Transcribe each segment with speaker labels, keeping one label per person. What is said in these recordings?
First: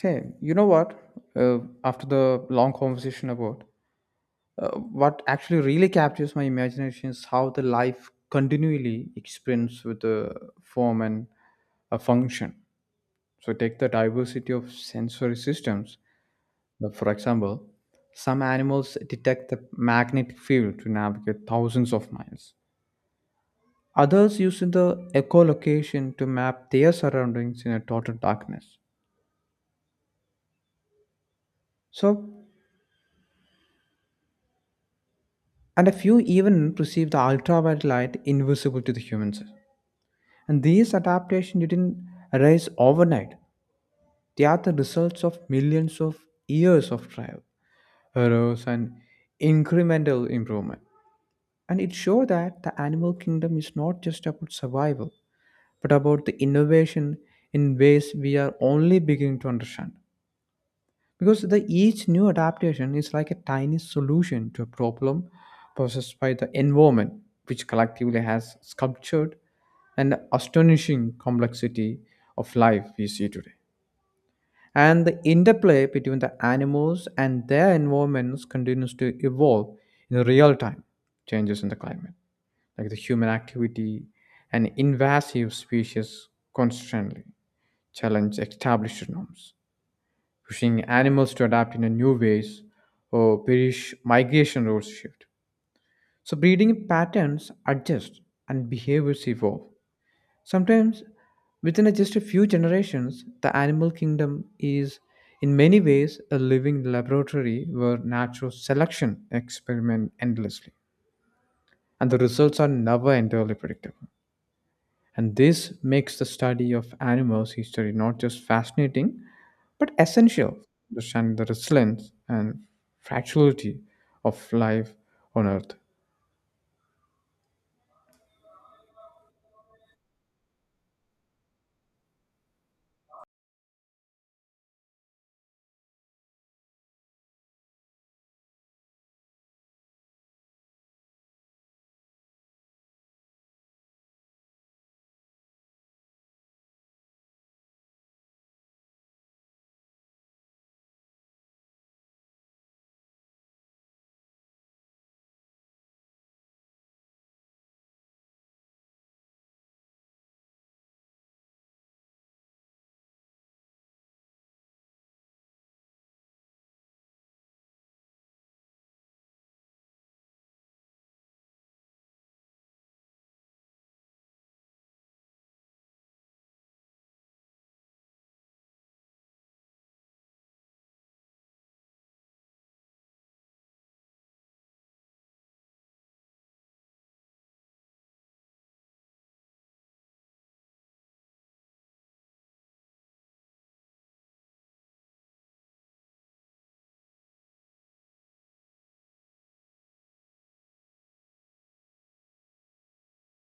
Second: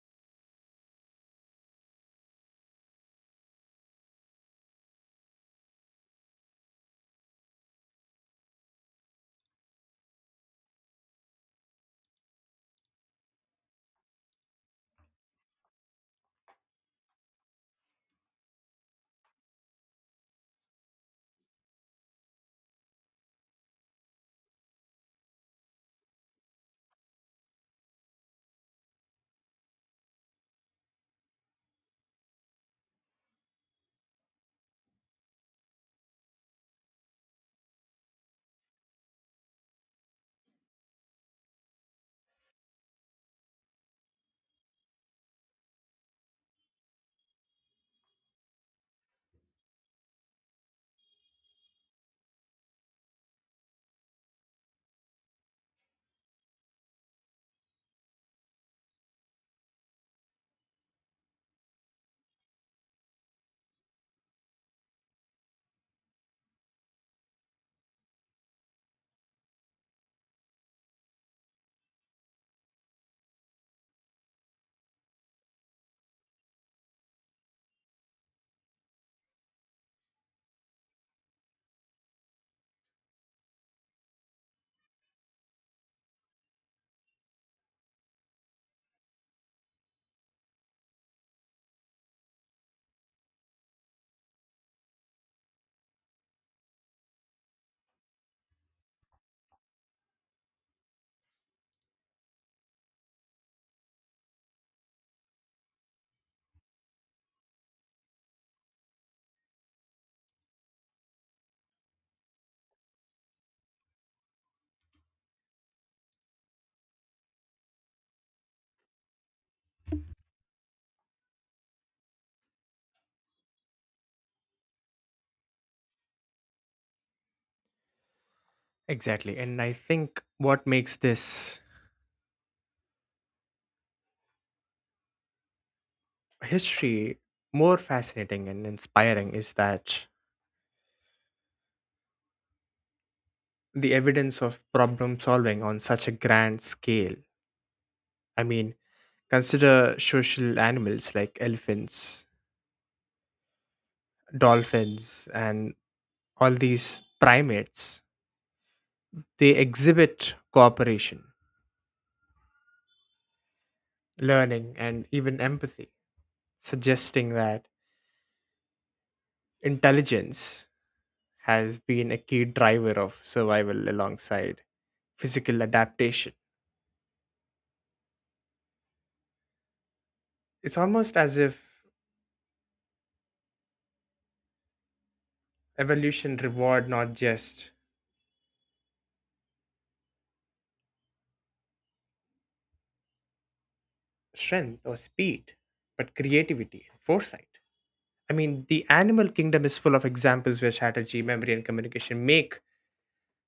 Speaker 1: Hey, you know what? Uh, After the long conversation about what actually really captures my imagination is how the life continually experiments with the form and a function. So take the diversity of sensory systems. For example, some animals detect the magnetic field to navigate thousands of miles. Others use the echolocation to map their surroundings in a total darkness. So and a few even perceive the ultraviolet light invisible to the humans. And these adaptations didn't arise overnight. They are the results of millions of years of trial, errors, and incremental improvement. And it shows that the animal kingdom is not just about survival, but about the innovation in ways we are only beginning to understand. Because the each new adaptation is like a tiny solution to a problem possessed by the environment, which collectively has sculptured an astonishing complexity of life we see today. And the interplay between the animals and their environments continues to evolve in real time. Changes in the climate, like the human activity and invasive species, constantly challenge established norms, pushing animals to adapt in a new ways or perish. Migration routes shift. So breeding patterns adjust and behaviors evolve. Sometimes within just a few generations, the animal kingdom is in many ways a living laboratory where natural selection experiment endlessly, and the results are never entirely predictable. And this makes the study of animals' history not just fascinating, but essential to understanding the resilience and fragility of life on Earth.
Speaker 2: Exactly. And I think what makes this history more fascinating and inspiring is that the evidence of problem solving on such a grand scale. I mean, consider social animals like elephants, dolphins, and all these primates. They exhibit cooperation, learning, and even empathy, suggesting that intelligence has been a key driver of survival alongside physical adaptation. It's almost as if evolution reward not just strength or speed, but creativity and foresight. The animal kingdom is full of examples where strategy, memory, and communication make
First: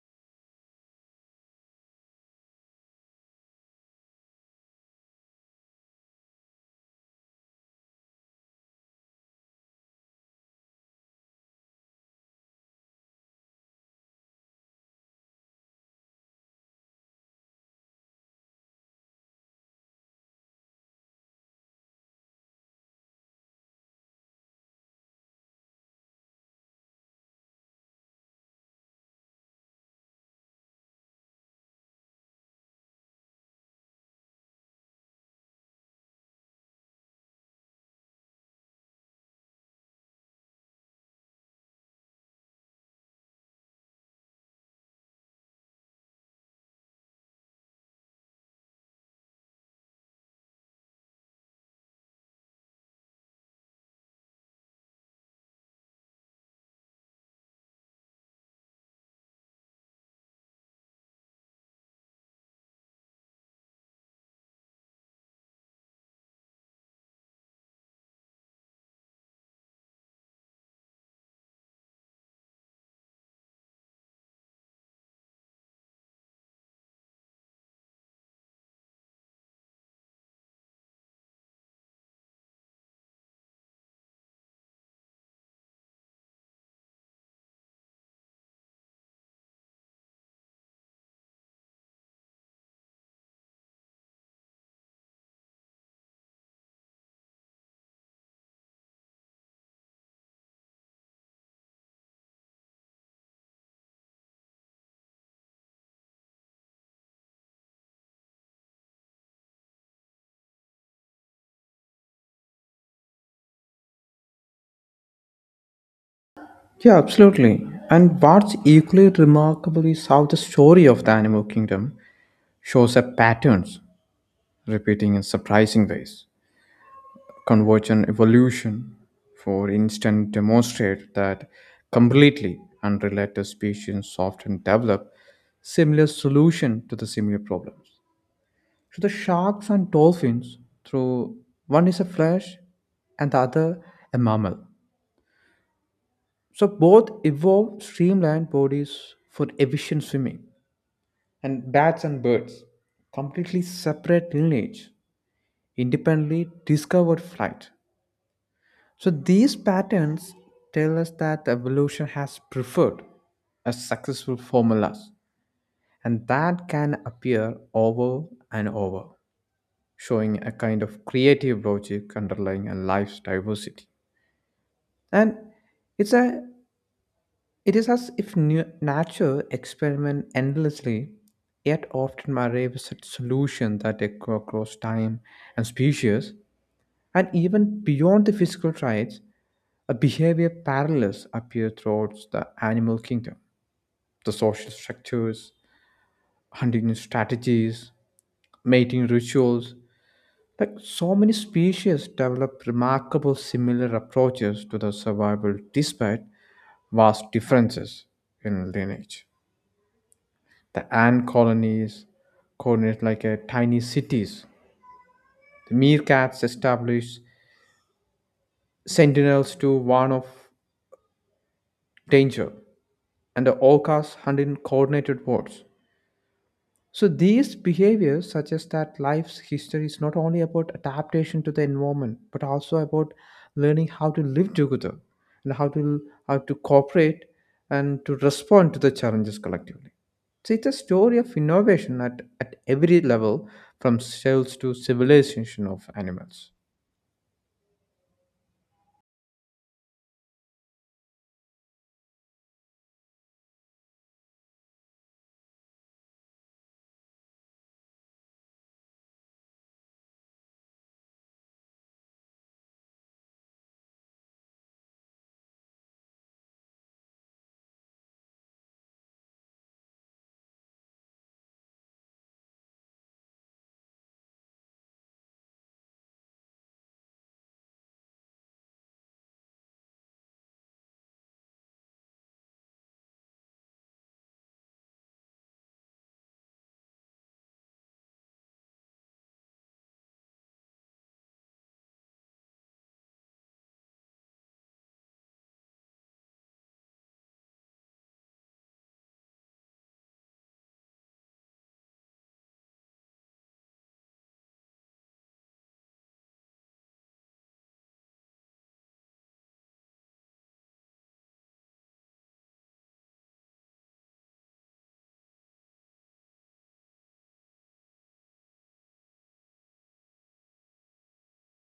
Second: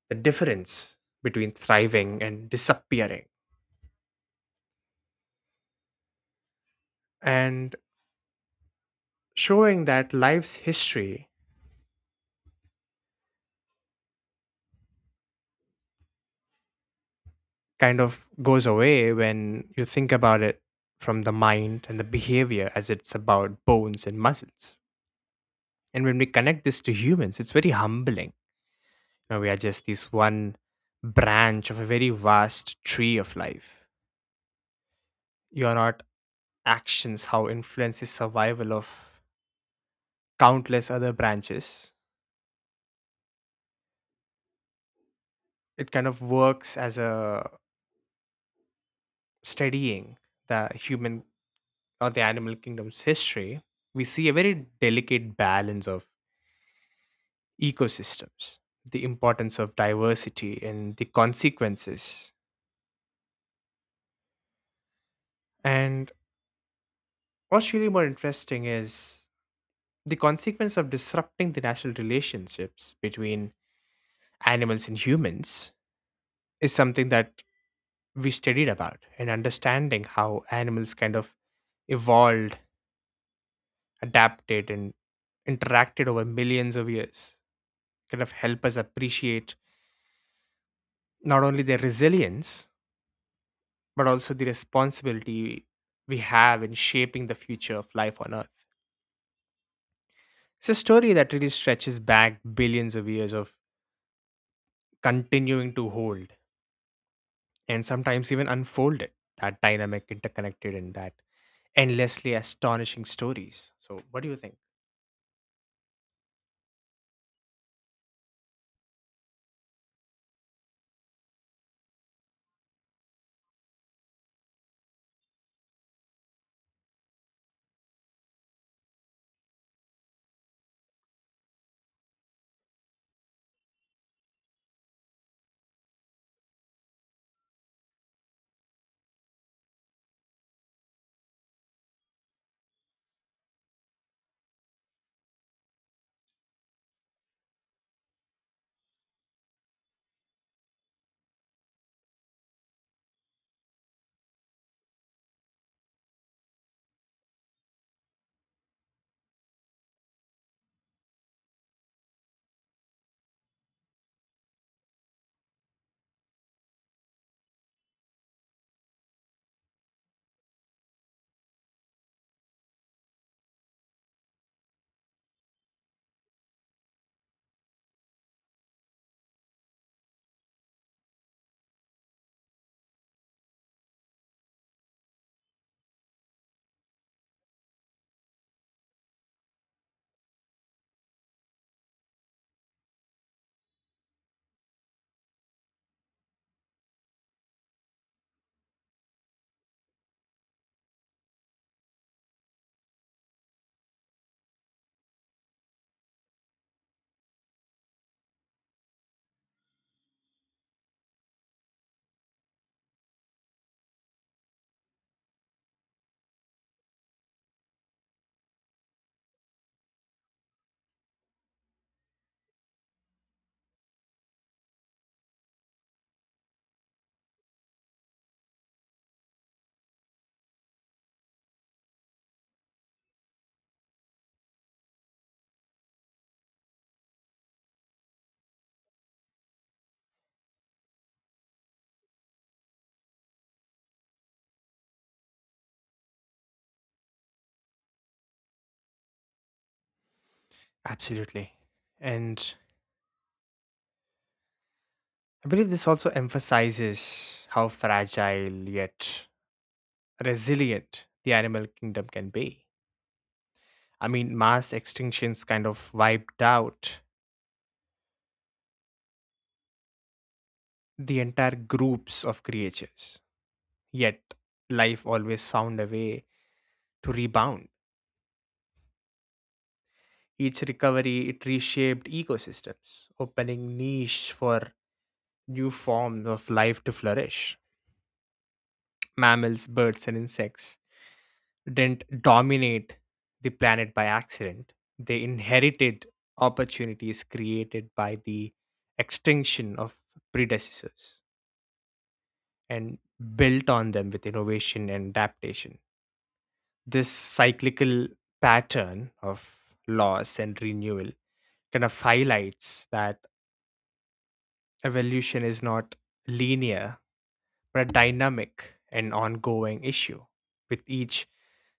Speaker 2: the difference between thriving and disappearing, and showing that life's history kind of goes away when you think about it from the mind and the behavior as it's about bones and muscles. And when we connect this to humans, it's very humbling. We are just this one branch of a very vast tree of life. Your not actions, how influences survival of countless other branches. It kind of works as a studying the human or the animal kingdom's history. We see a very delicate balance of ecosystems, the importance of diversity and the consequences. And what's really more interesting is the consequence of disrupting the natural relationships between animals and humans is something that we studied about in understanding how animals kind of evolved, adapted, and interacted over millions of years, kind of help us appreciate not only their resilience, but also the responsibility we have in shaping the future of life on Earth. It's a story that really stretches back billions of years of continuing to hold and sometimes even unfold it that dynamic interconnected and that endlessly astonishing stories. So what do you think?
Speaker 1: Yeah, absolutely. And what's equally remarkable is how the story of the animal kingdom shows up patterns repeating in surprising ways. Convergent evolution, for instance, demonstrate that completely unrelated species often develop similar solution to the similar problems. So the sharks and dolphins, through one is a flesh and the other a mammal. So both evolved streamlined bodies for efficient swimming, and bats and birds, completely separate lineage, independently discovered flight. So these patterns tell us that evolution has preferred a successful formulas, and that can appear over and over, showing a kind of creative logic underlying a life's diversity. And it's a it is as if nature experiment endlessly, yet often arrives at solution that echo across time and species. And even beyond the physical traits, a behavior parallels appear throughout the animal kingdom. The social structures, hunting strategies, mating rituals, like so many species develop remarkable similar approaches to the survival despite vast differences in lineage. The ant colonies coordinate like a tiny cities. The meerkats establish sentinels to warn of danger, and the orcas hunt in coordinated hordes. So these behaviors suggest that life's history is not only about adaptation to the environment, but also about learning how to live together and how to cooperate and to respond to the challenges collectively. So it's a story of innovation at every level, from cells to civilization of animals.
Speaker 2: Absolutely. And I believe this also emphasizes how fragile yet resilient the animal kingdom can be. Mass extinctions kind of wiped out the entire groups of creatures, yet life always found a way to rebound. Each recovery it reshaped ecosystems opening niche for new forms of life to flourish. Mammals, birds, and insects didn't dominate the planet by accident, they inherited opportunities created by the extinction of predecessors and built on them with innovation and adaptation. This cyclical pattern of loss and renewal kind of highlights that evolution is not linear but a dynamic and ongoing issue, with each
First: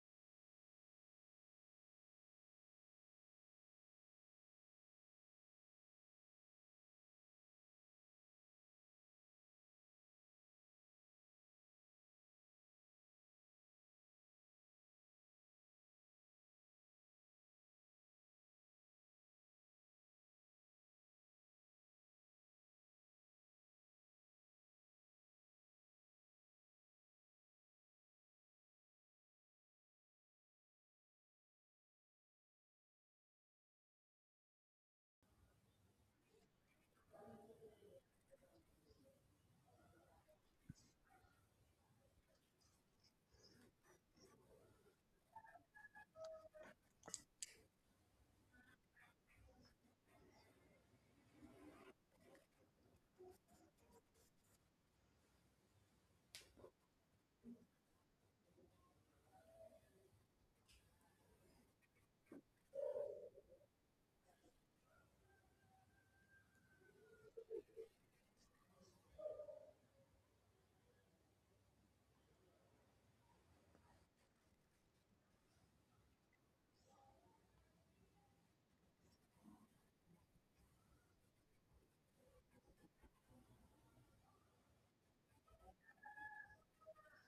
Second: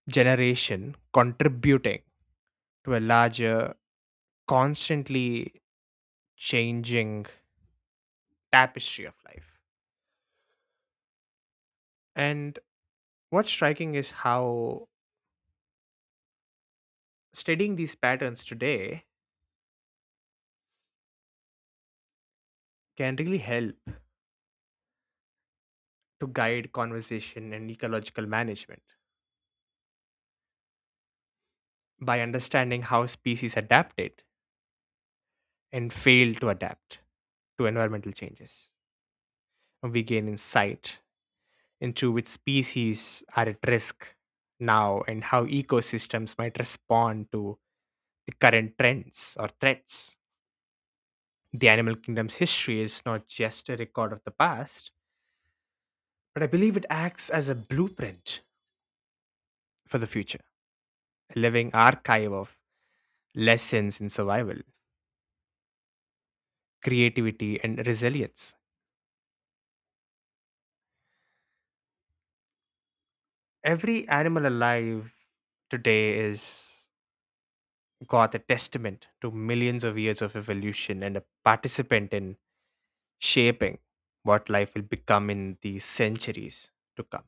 Speaker 2: generation contributing to a larger, constantly changing tapestry of life. And what's striking is how studying these patterns today can really help to guide conversation and ecological management by understanding how species adapted and failed to adapt to environmental changes. We gain insight into which species are at risk now and how ecosystems might respond to the current trends or threats. The animal kingdom's history is not just a record of the past, but I believe it acts as a blueprint for the future, a living archive of lessons in survival, creativity, and resilience. Every animal alive today is got a testament to millions of years of evolution and a participant in shaping what life will become in the centuries to come.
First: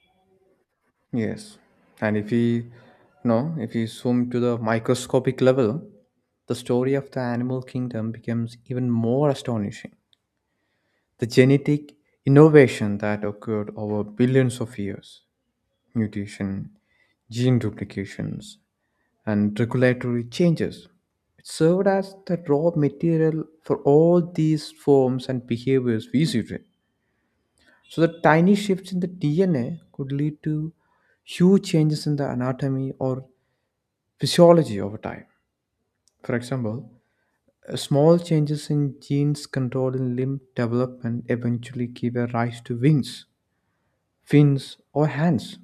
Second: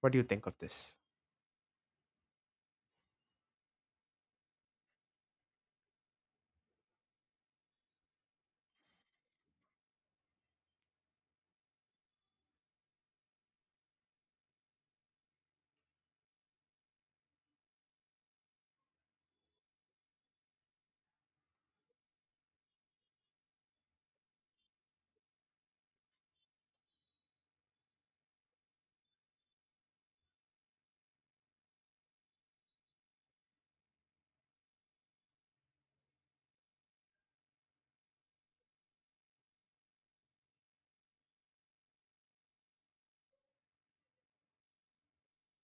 Speaker 2: What do you think of this?
Speaker 1: Yes, and if we no, if we zoom to the microscopic level, the story of the animal kingdom becomes even more astonishing. The genetic innovation that occurred over billions of years, mutation, gene duplications, and regulatory changes, it served as the raw material for all these forms and behaviors we see today. So, the tiny shifts in the DNA could lead to huge changes in the anatomy or physiology over time. For example, small changes in genes controlling limb development eventually give a rise to wings, fins, or hands.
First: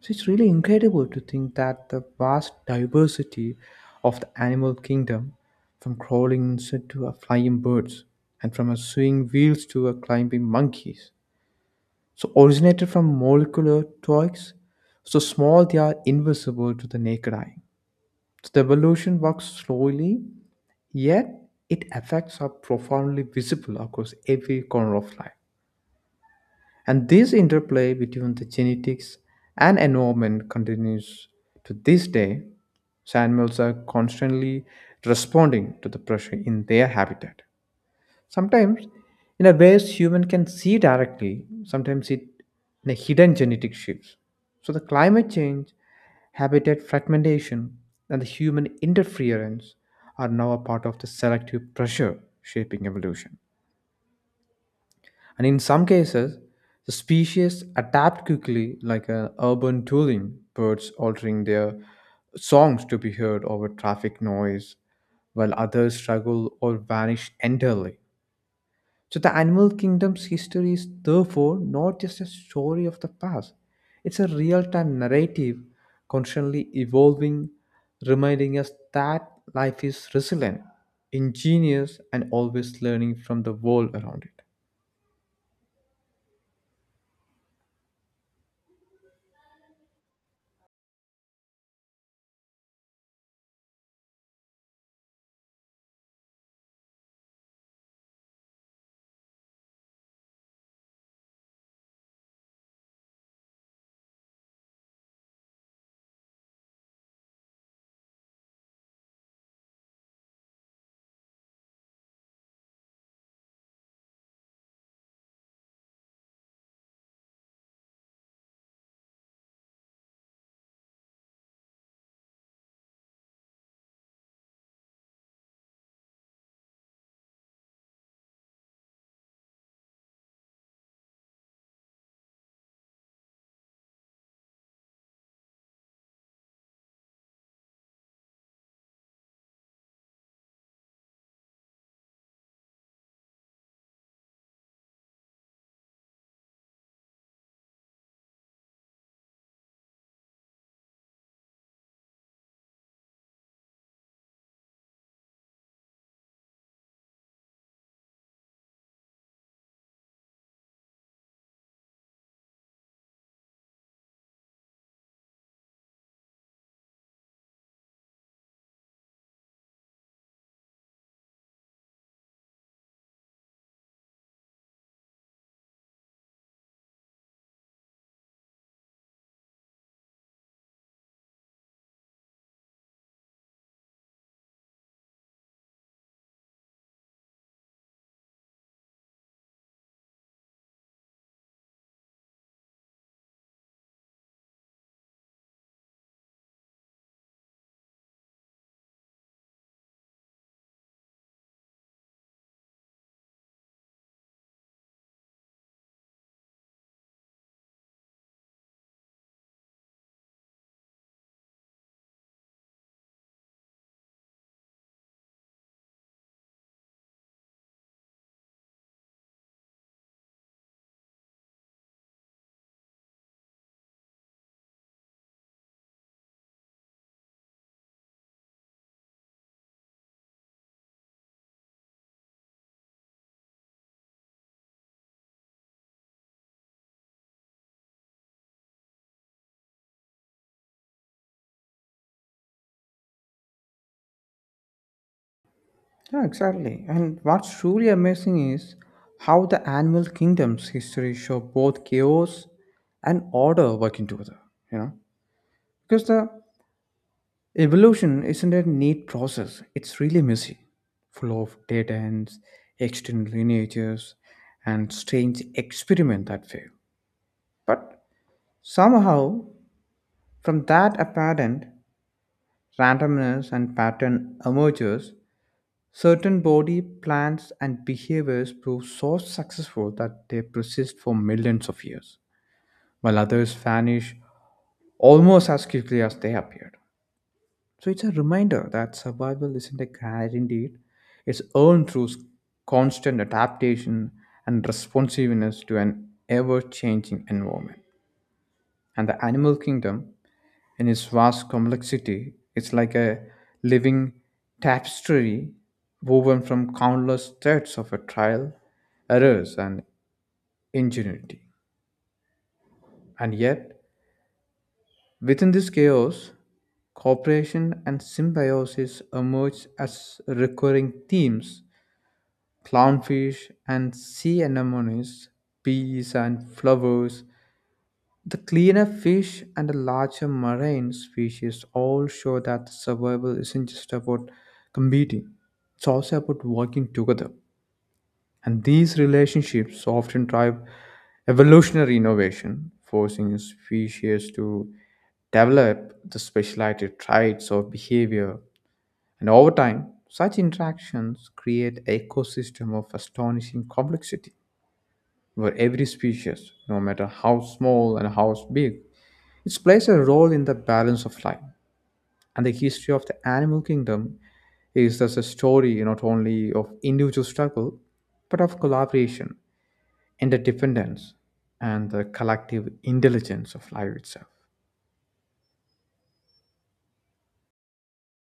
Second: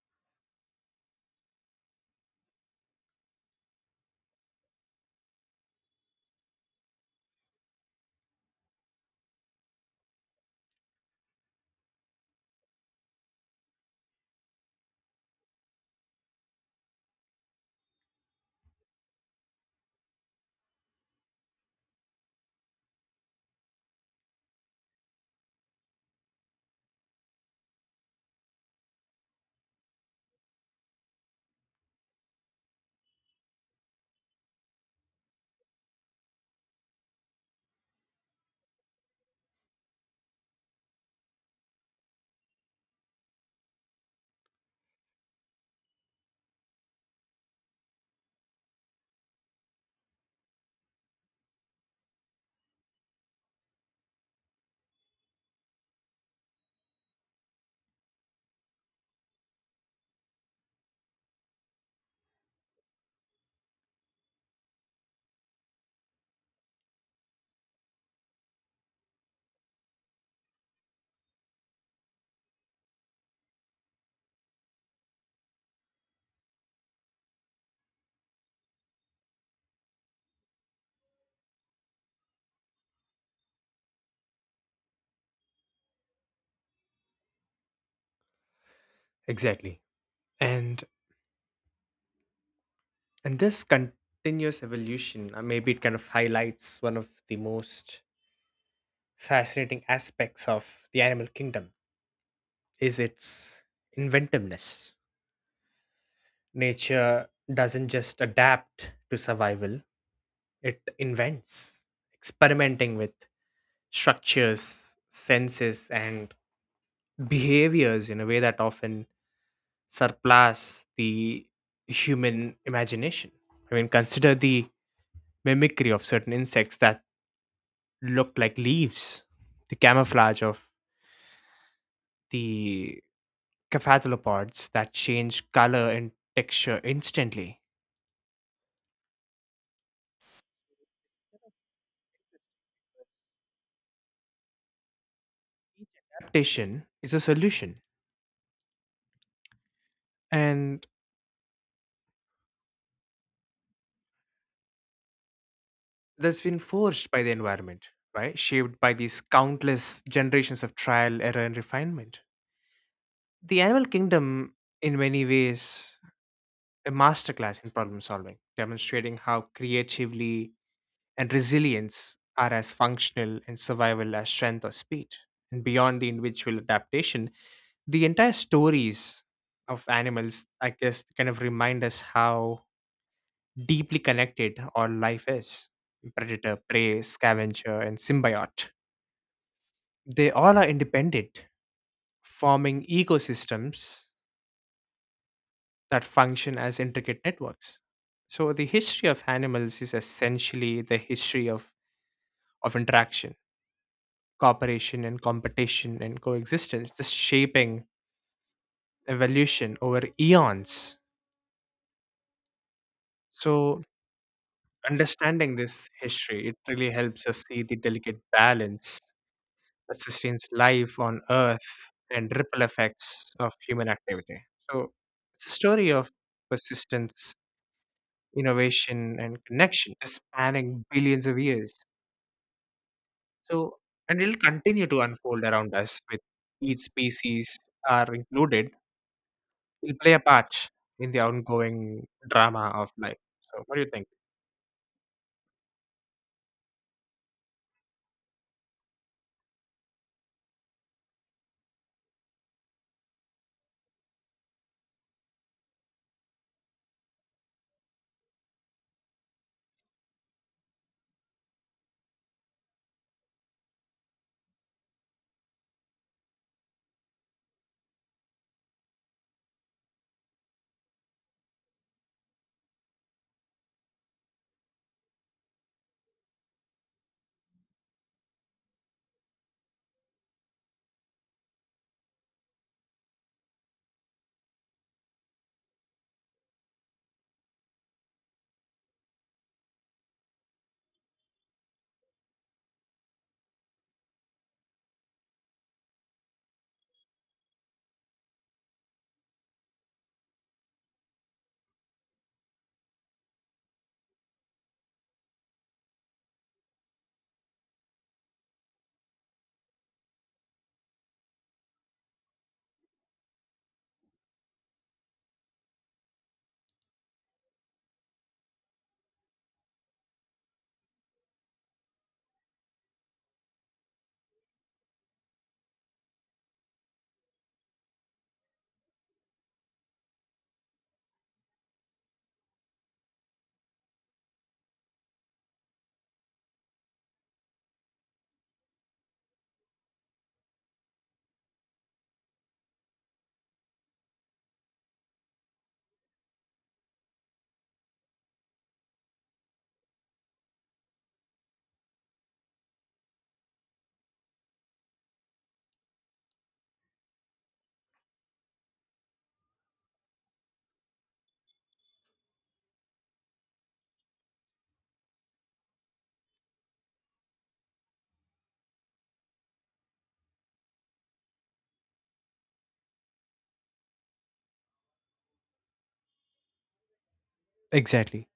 Speaker 1: So it's really incredible to think that the vast diversity of the animal kingdom, from crawling insects to a flying birds, and from a swinging wheels to a climbing monkeys, so originated from molecular toys, so small they are invisible to the naked eye. So the evolution works slowly, yet it affects are profoundly visible across every corner of life. And this interplay between the genetics and environment continues to this day. Animals are constantly responding to the pressure in their habitat. Sometimes, in a ways human can see directly, sometimes it in a hidden genetic shifts. So the climate change, habitat fragmentation, and the human interference are now a part of the selective pressure shaping evolution. And in some cases, the species adapt quickly, like urban tooling, birds altering their songs to be heard over traffic noise, while others struggle or vanish entirely. So, the animal kingdom's history is therefore not just a story of the past, it's a real time narrative constantly evolving, reminding us that life is resilient, ingenious, and always learning from the world around it.
Speaker 2: Exactly. And and this continuous evolution, maybe it kind of highlights one of the most fascinating aspects of the animal kingdom is its inventiveness. Nature doesn't just adapt to survival, it invents, experimenting with structures, senses and behaviors in a way that often surpass the human imagination. Consider the mimicry of certain insects that look like leaves, the camouflage of the cephalopods that change color and texture instantly. Adaptation is a solution, and that's been forged by the environment, right? Shaped by these countless generations of trial, error, and refinement. The animal kingdom, in many ways, a masterclass in problem solving, demonstrating how creatively and resilience are as functional in survival as strength or speed. And beyond the individual adaptation, the entire stories of animals, I guess, kind of remind us how deeply connected all life is, predator, prey, scavenger, and symbiote. They all are independent, forming ecosystems that function as intricate networks. So, the history of animals is essentially the history of interaction, cooperation, and competition and coexistence, the shaping evolution over eons. So, understanding this history, it really helps us see the delicate balance that sustains life on Earth and ripple effects of human activity. So, it's a story of persistence, innovation, and connection spanning billions of years. So, and it'll continue to unfold around us with each species are included, will play a part in the ongoing drama of life. So, what do you think?
Speaker 1: Yeah, exactly. And what's truly amazing is how the animal kingdom's history show both chaos and order working together, you know? Because the evolution isn't a neat process, it's really messy, full of dead ends, extended lineages, and strange experiments that fail. But somehow, from that apparent randomness and pattern emerges. Certain body plans and behaviors prove so successful that they persist for millions of years, while others vanish almost as quickly as they appeared. So it's a reminder that survival isn't a guaranteed, it's earned through constant adaptation and responsiveness to an ever changing environment. And the animal kingdom in its vast complexity. It's like a living tapestry woven from countless threads of a trial, errors, and ingenuity. And yet, within this chaos, cooperation and symbiosis emerge as recurring themes. Clownfish and sea anemones, bees and flowers, the cleaner fish and the larger marine species all show that survival isn't just about competing, it's also about working together. And these relationships often drive evolutionary innovation, forcing species to develop the specialized traits or behavior. And over time, such interactions create ecosystem of astonishing complexity, where every species, no matter how small and how big, it plays a role in the balance of life, and the history of the animal kingdom is thus a story not only of individual struggle, but of collaboration, interdependence, and the collective intelligence of life itself.
Speaker 2: Exactly.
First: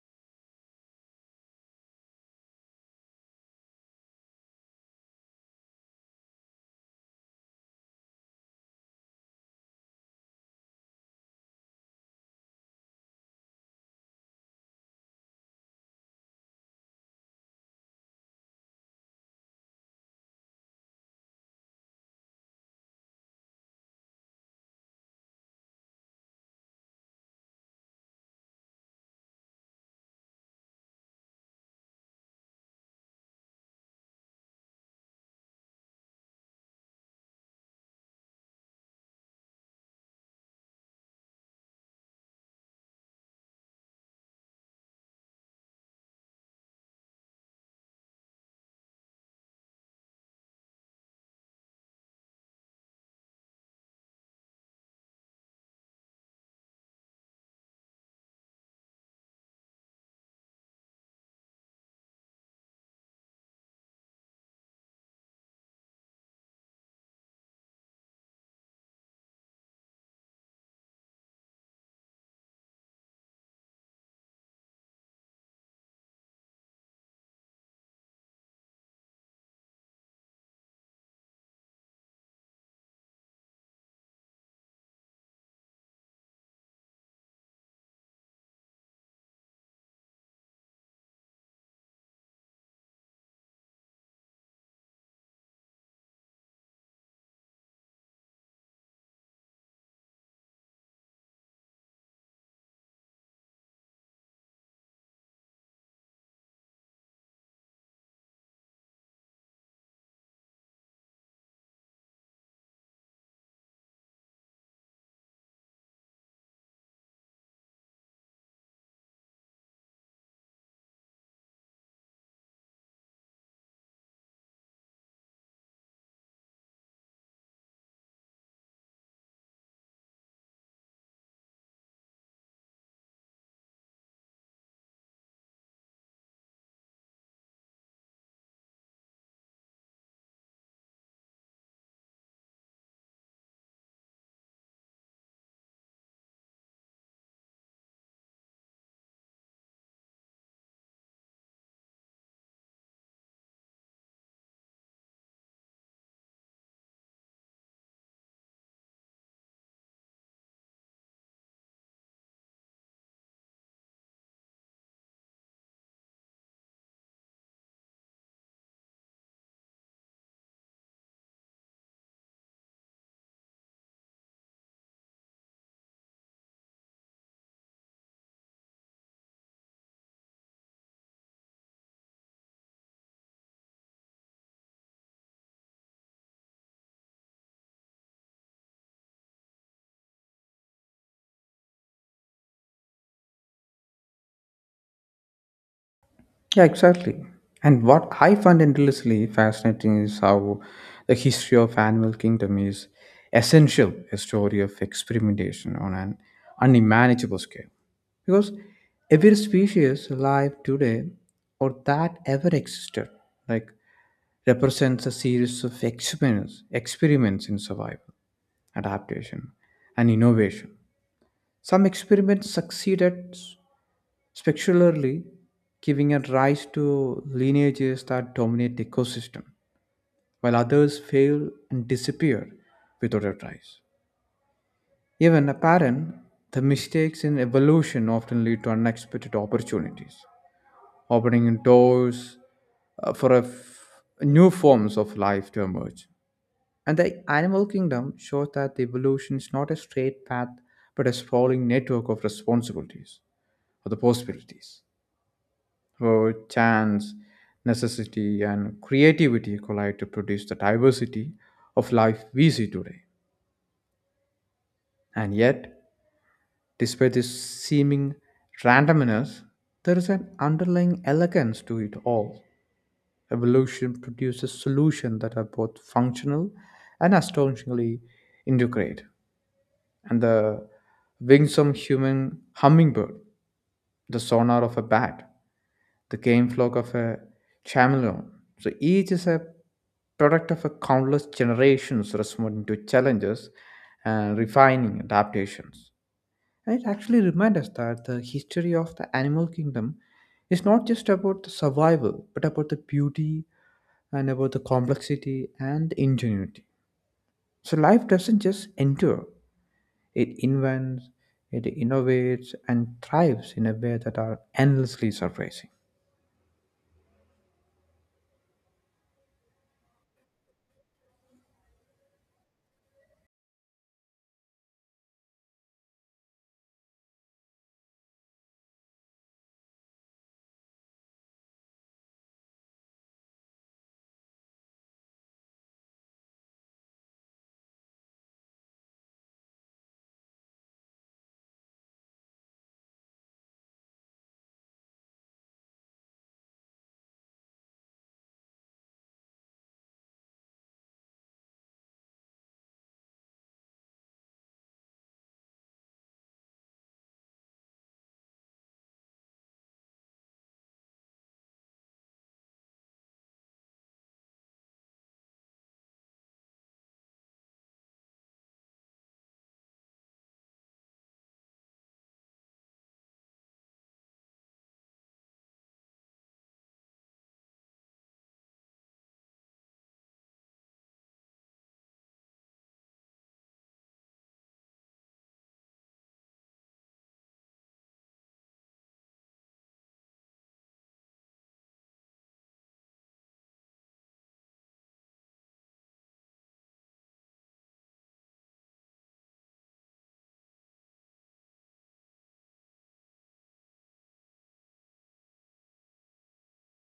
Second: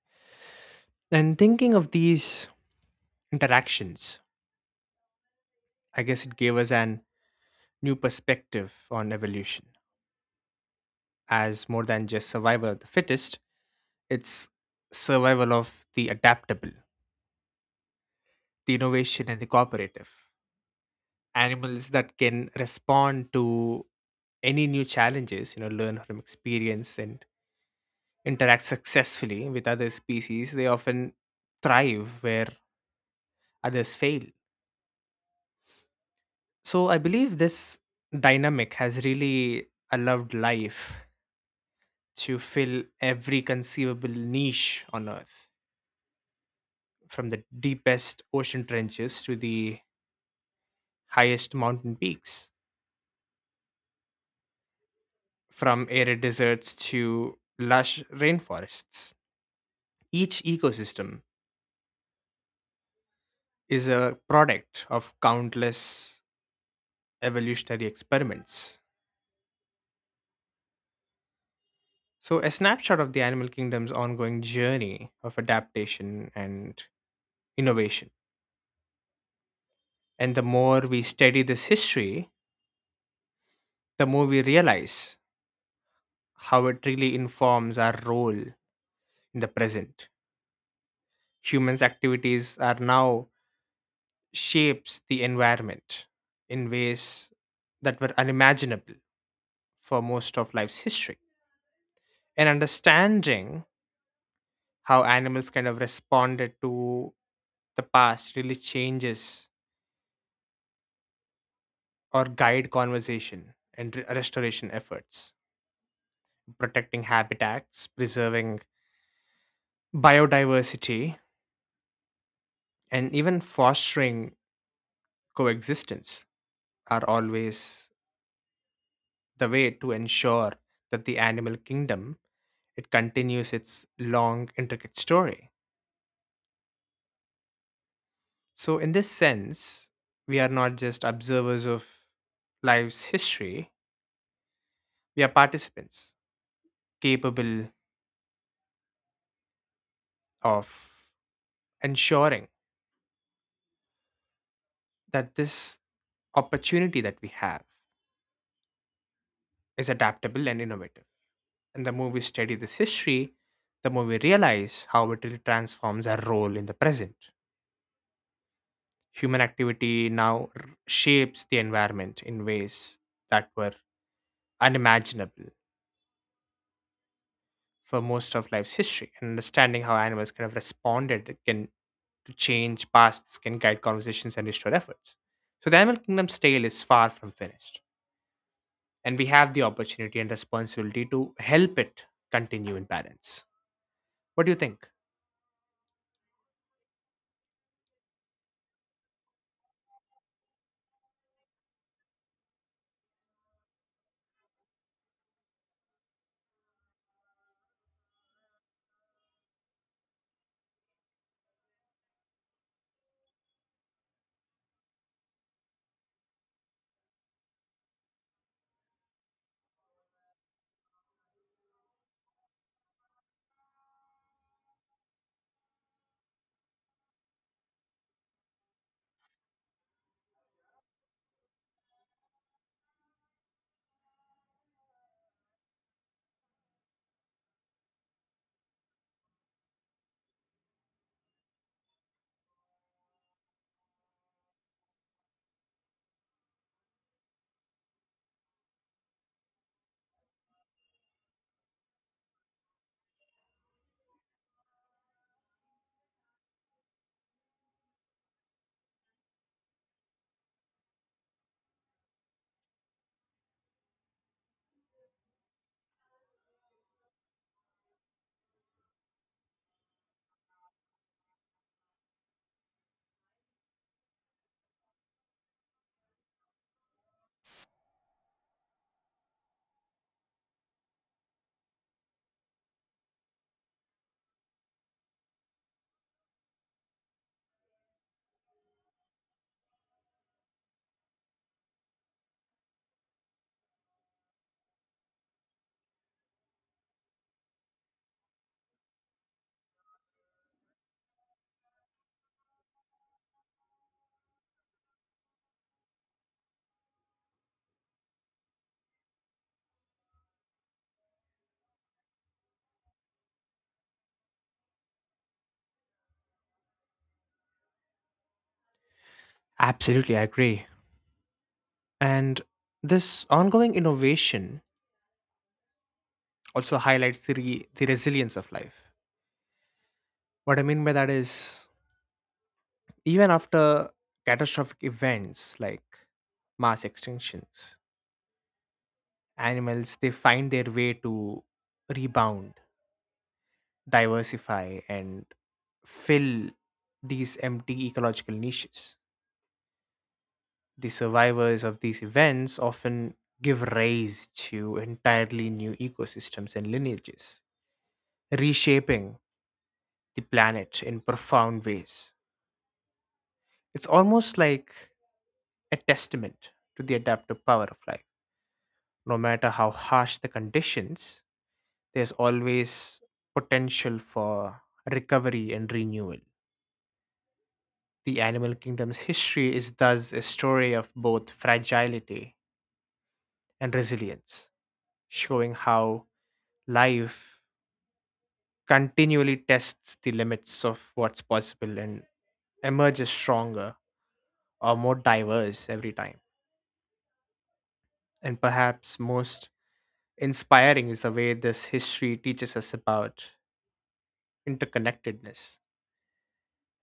Speaker 2: And thinking of these interactions, I guess it gave us an new perspective on evolution as more than just survival of the fittest, it's survival of the adaptable, the innovation, and the cooperative. Animals that can respond to any new challenges, you know, learn from experience and interact successfully with other species, they often thrive where others fail. So I believe this dynamic has really allowed life to fill every conceivable niche on Earth, from the deepest ocean trenches to the highest mountain peaks, from arid deserts to lush rainforests. Each ecosystem is a product of countless evolutionary experiments. So, a snapshot of the animal kingdom's ongoing journey of adaptation and innovation. And the more we study this history, the more we realize how it really informs our role in the present. Humans' activities are now shapes the environment in ways that were unimaginable for most of life's history. And understanding how animals kind of responded to the past really changes or guide conversation and restoration efforts, protecting habitats, preserving biodiversity, and even fostering coexistence are always the way to ensure that the animal kingdom it continues its long intricate story. So in this sense we are not just observers of life's history, we are participants capable of ensuring that this opportunity that we have is adaptable and innovative. And the more we study this history, the more we realize how it really transforms our role in the present. Human activity now shapes the environment in ways that were unimaginable for most of life's history. And understanding how animals kind of responded can to change pasts can guide conversations and restore efforts. So the animal kingdom's tale is far from finished, and we have the opportunity and responsibility to help it continue in balance. What do you think?
Speaker 1: Yeah, exactly. And what I find endlessly fascinating is how the history of animal kingdom is essential a story of experimentation on an unmanageable scale, because every species alive today or that ever existed like represents a series of experiments, experiments in survival, adaptation, and innovation. Some experiments succeeded spectacularly, giving a rise to lineages that dominate the ecosystem, while others fail and disappear without a trace. Even apparent the mistakes in evolution often lead to unexpected opportunities, opening doors for new forms of life to emerge. And the animal kingdom shows that the evolution is not a straight path, but a sprawling network of responsibilities or the possibilities. Where chance, necessity, and creativity collide to produce the diversity of life we see today. And yet, despite this seeming randomness, there is an underlying elegance to it all. Evolution produces solutions that are both functional and astonishingly integrate. And the wingsome human hummingbird, the sonar of a bat, the game flock of a chameleon. So each is a product of a countless generations responding to challenges and refining adaptations. And it actually reminds us that the history of the animal kingdom is not just about the survival, but about the beauty and about the complexity and ingenuity. So life doesn't just endure, it invents, it innovates, and thrives in a way that are endlessly surprising.
Speaker 2: Absolutely, I agree. And this ongoing innovation also highlights the, the resilience of life. What I mean by that is, even after catastrophic events like mass extinctions, animals they find their way to rebound, diversify, and fill these empty ecological niches. The survivors of these events often give rise to entirely new ecosystems and lineages, reshaping the planet in profound ways. It's almost like a testament to the adaptive power of life. No matter how harsh the conditions, there's always potential for recovery and renewal. The animal kingdom's history is thus a story of both fragility and resilience, showing how life continually tests the limits of what's possible and emerges stronger or more diverse every time. And perhaps most inspiring is the way this history teaches us about interconnectedness.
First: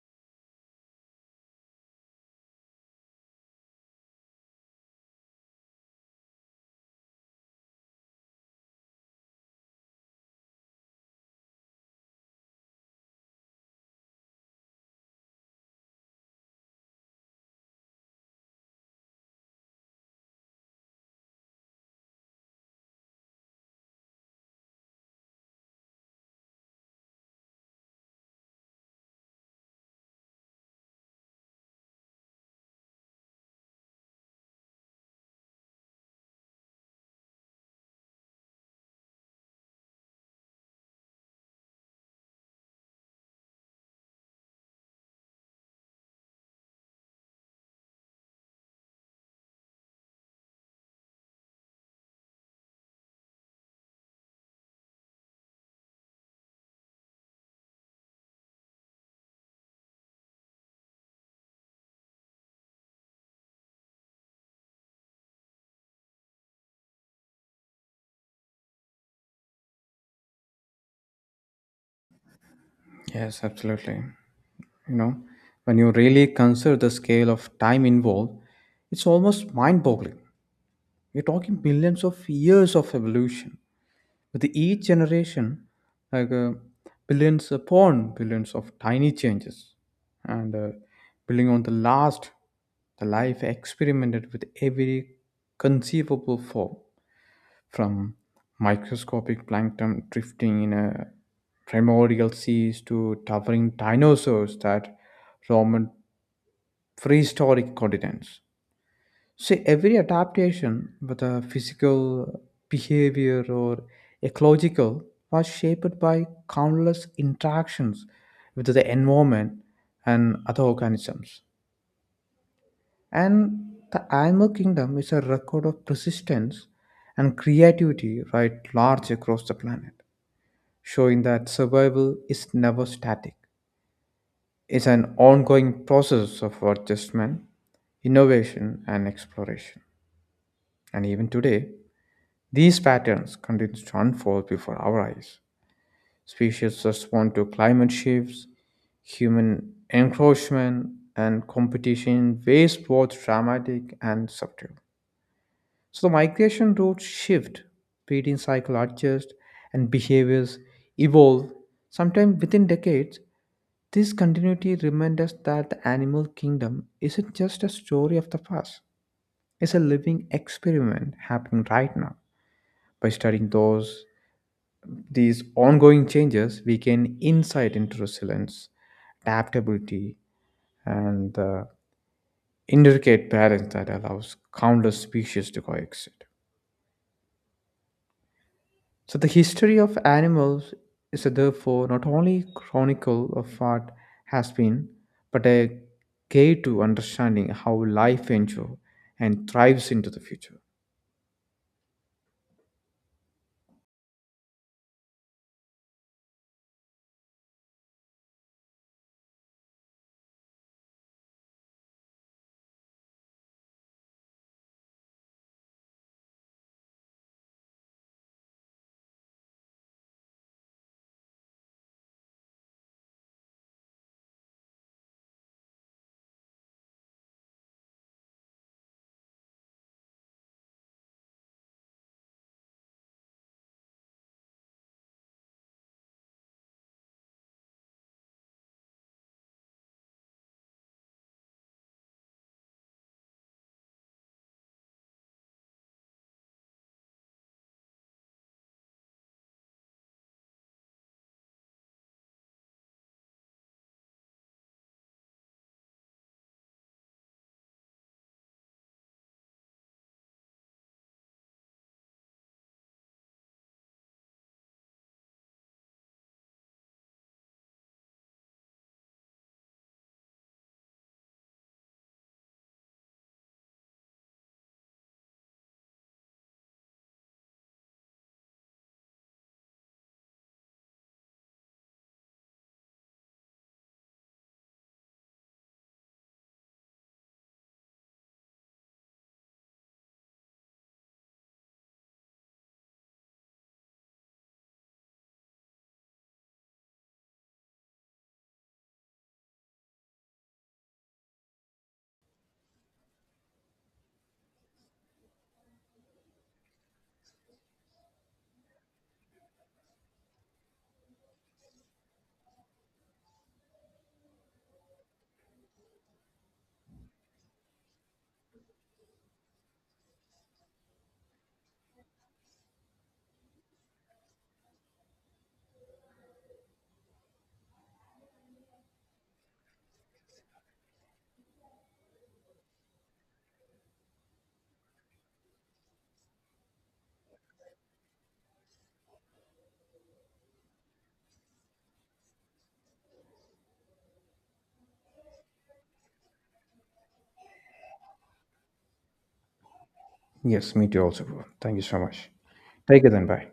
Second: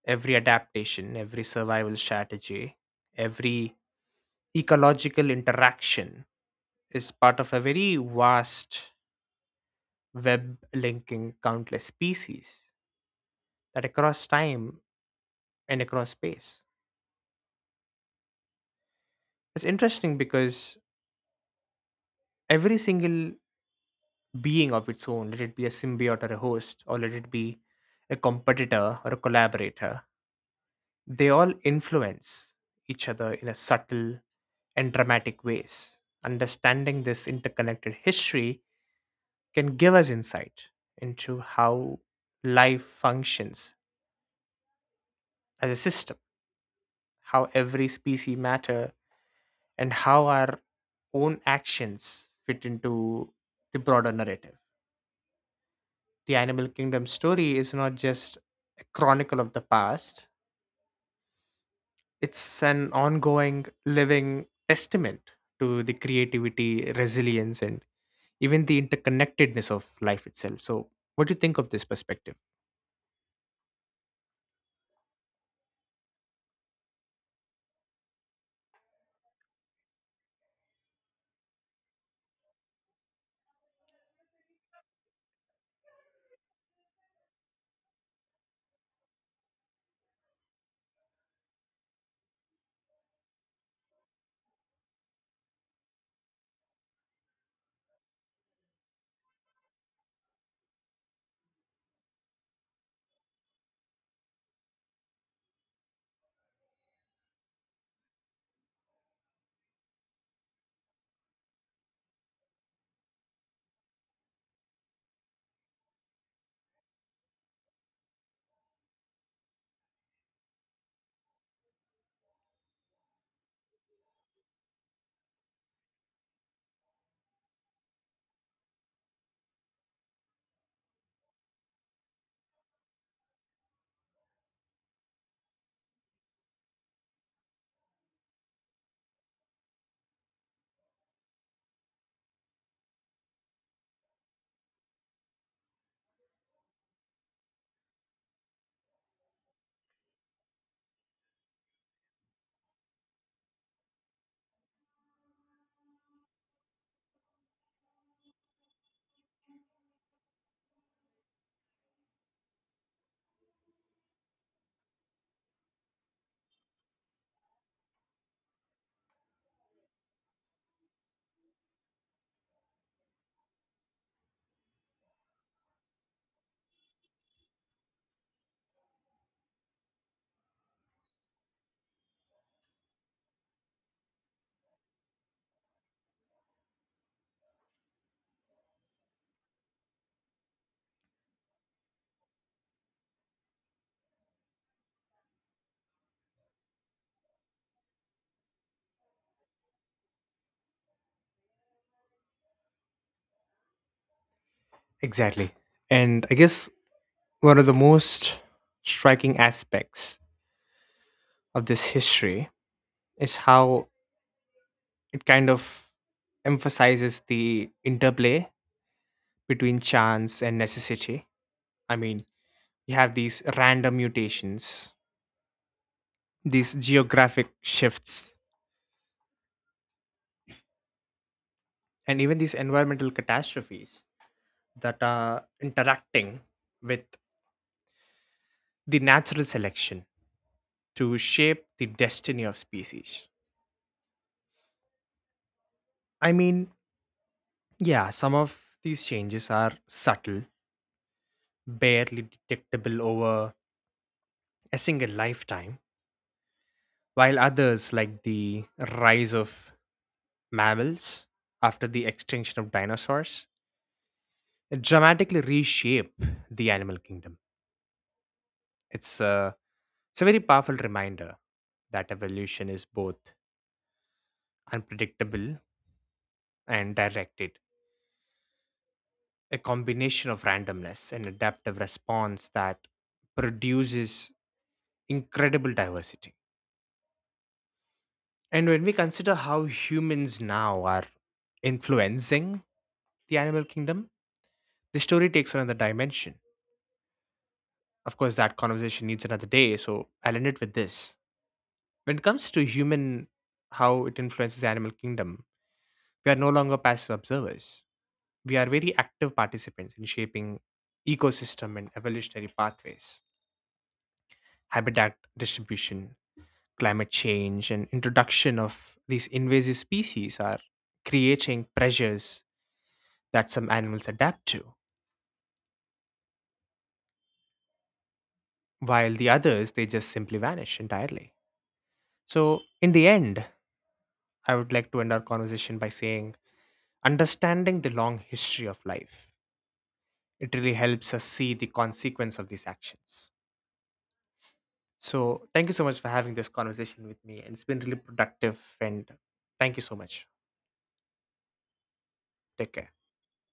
Speaker 2: Every adaptation, every survival strategy, every ecological interaction is part of a very vast web linking countless species that across time and across space. It's interesting because every single being of its own, let it be a symbiote or a host, or let it be a competitor or a collaborator, they all influence each other in a subtle and dramatic ways. Understanding this interconnected history can give us insight into how life functions as a system, how every species matter, and how our own actions fit into the broader narrative. The Animal Kingdom story is not just a chronicle of the past, it's an ongoing, living testament to the creativity, resilience, and even the interconnectedness of life itself. So, what do you think of this perspective?
Speaker 1: Yes, absolutely. You know, when you really consider the scale of time involved, it's almost mind boggling. We're talking millions of years of evolution with each generation like billions upon billions of tiny changes, and building on the last the life experimented with every conceivable form, from microscopic plankton drifting in a primordial seas to towering dinosaurs that roamed prehistoric continents. So every adaptation, whether physical, behavior, or ecological, was shaped by countless interactions with the environment and other organisms. And the animal kingdom is a record of persistence and creativity right large across the planet, showing that survival is never static. It's an ongoing process of adjustment, innovation, and exploration. And even today, these patterns continue to unfold before our eyes. Species respond to climate shifts, human encroachment, and competition in ways both dramatic and subtle. So the migration routes shift, breeding cycle adjust, and behaviors evolve, sometimes within decades. This continuity reminds us that the animal kingdom isn't just a story of the past, it's a living experiment happening right now. By studying those these ongoing changes, we gain insight into resilience, adaptability, and the intricate balance that allows countless species to coexist. So the history of animals is therefore not only chronicle of what has been, but a key to understanding how life endures and thrives into the future.
Speaker 2: Exactly. And I guess one of the most striking aspects of this history is how it kind of emphasizes the interplay between chance and necessity. I mean, you have these random mutations, these geographic shifts and even these environmental catastrophes that are interacting with the natural selection to shape the destiny of species. I mean, yeah, some of these changes are subtle, barely detectable over a single lifetime, while others, like the rise of mammals after the extinction of dinosaurs, dramatically reshape the animal kingdom. It's uh, It's a very powerful reminder that evolution is both unpredictable and directed, a combination of randomness and adaptive response that produces incredible diversity. And when we consider how humans now are influencing the animal kingdom, the story takes another dimension. Of course, that conversation needs another day, so I'll end it with this. When it comes to human, how it influences the animal kingdom, we are no longer passive observers, we are very active participants in shaping ecosystem and evolutionary pathways, habitat distribution, climate change, and introduction of these invasive species are creating pressures that some animals adapt to, while the others they just simply vanish entirely. So, in the end, I would like to end our conversation by saying understanding the long history of life. It really helps us see the consequence of these actions. So, thank you so much for having this conversation with me, and it's been really productive. And thank you so much.
Speaker 1: Yes, me too also, bro. Thank you so much.
Speaker 2: Take care.
Speaker 1: Take it then. Bye.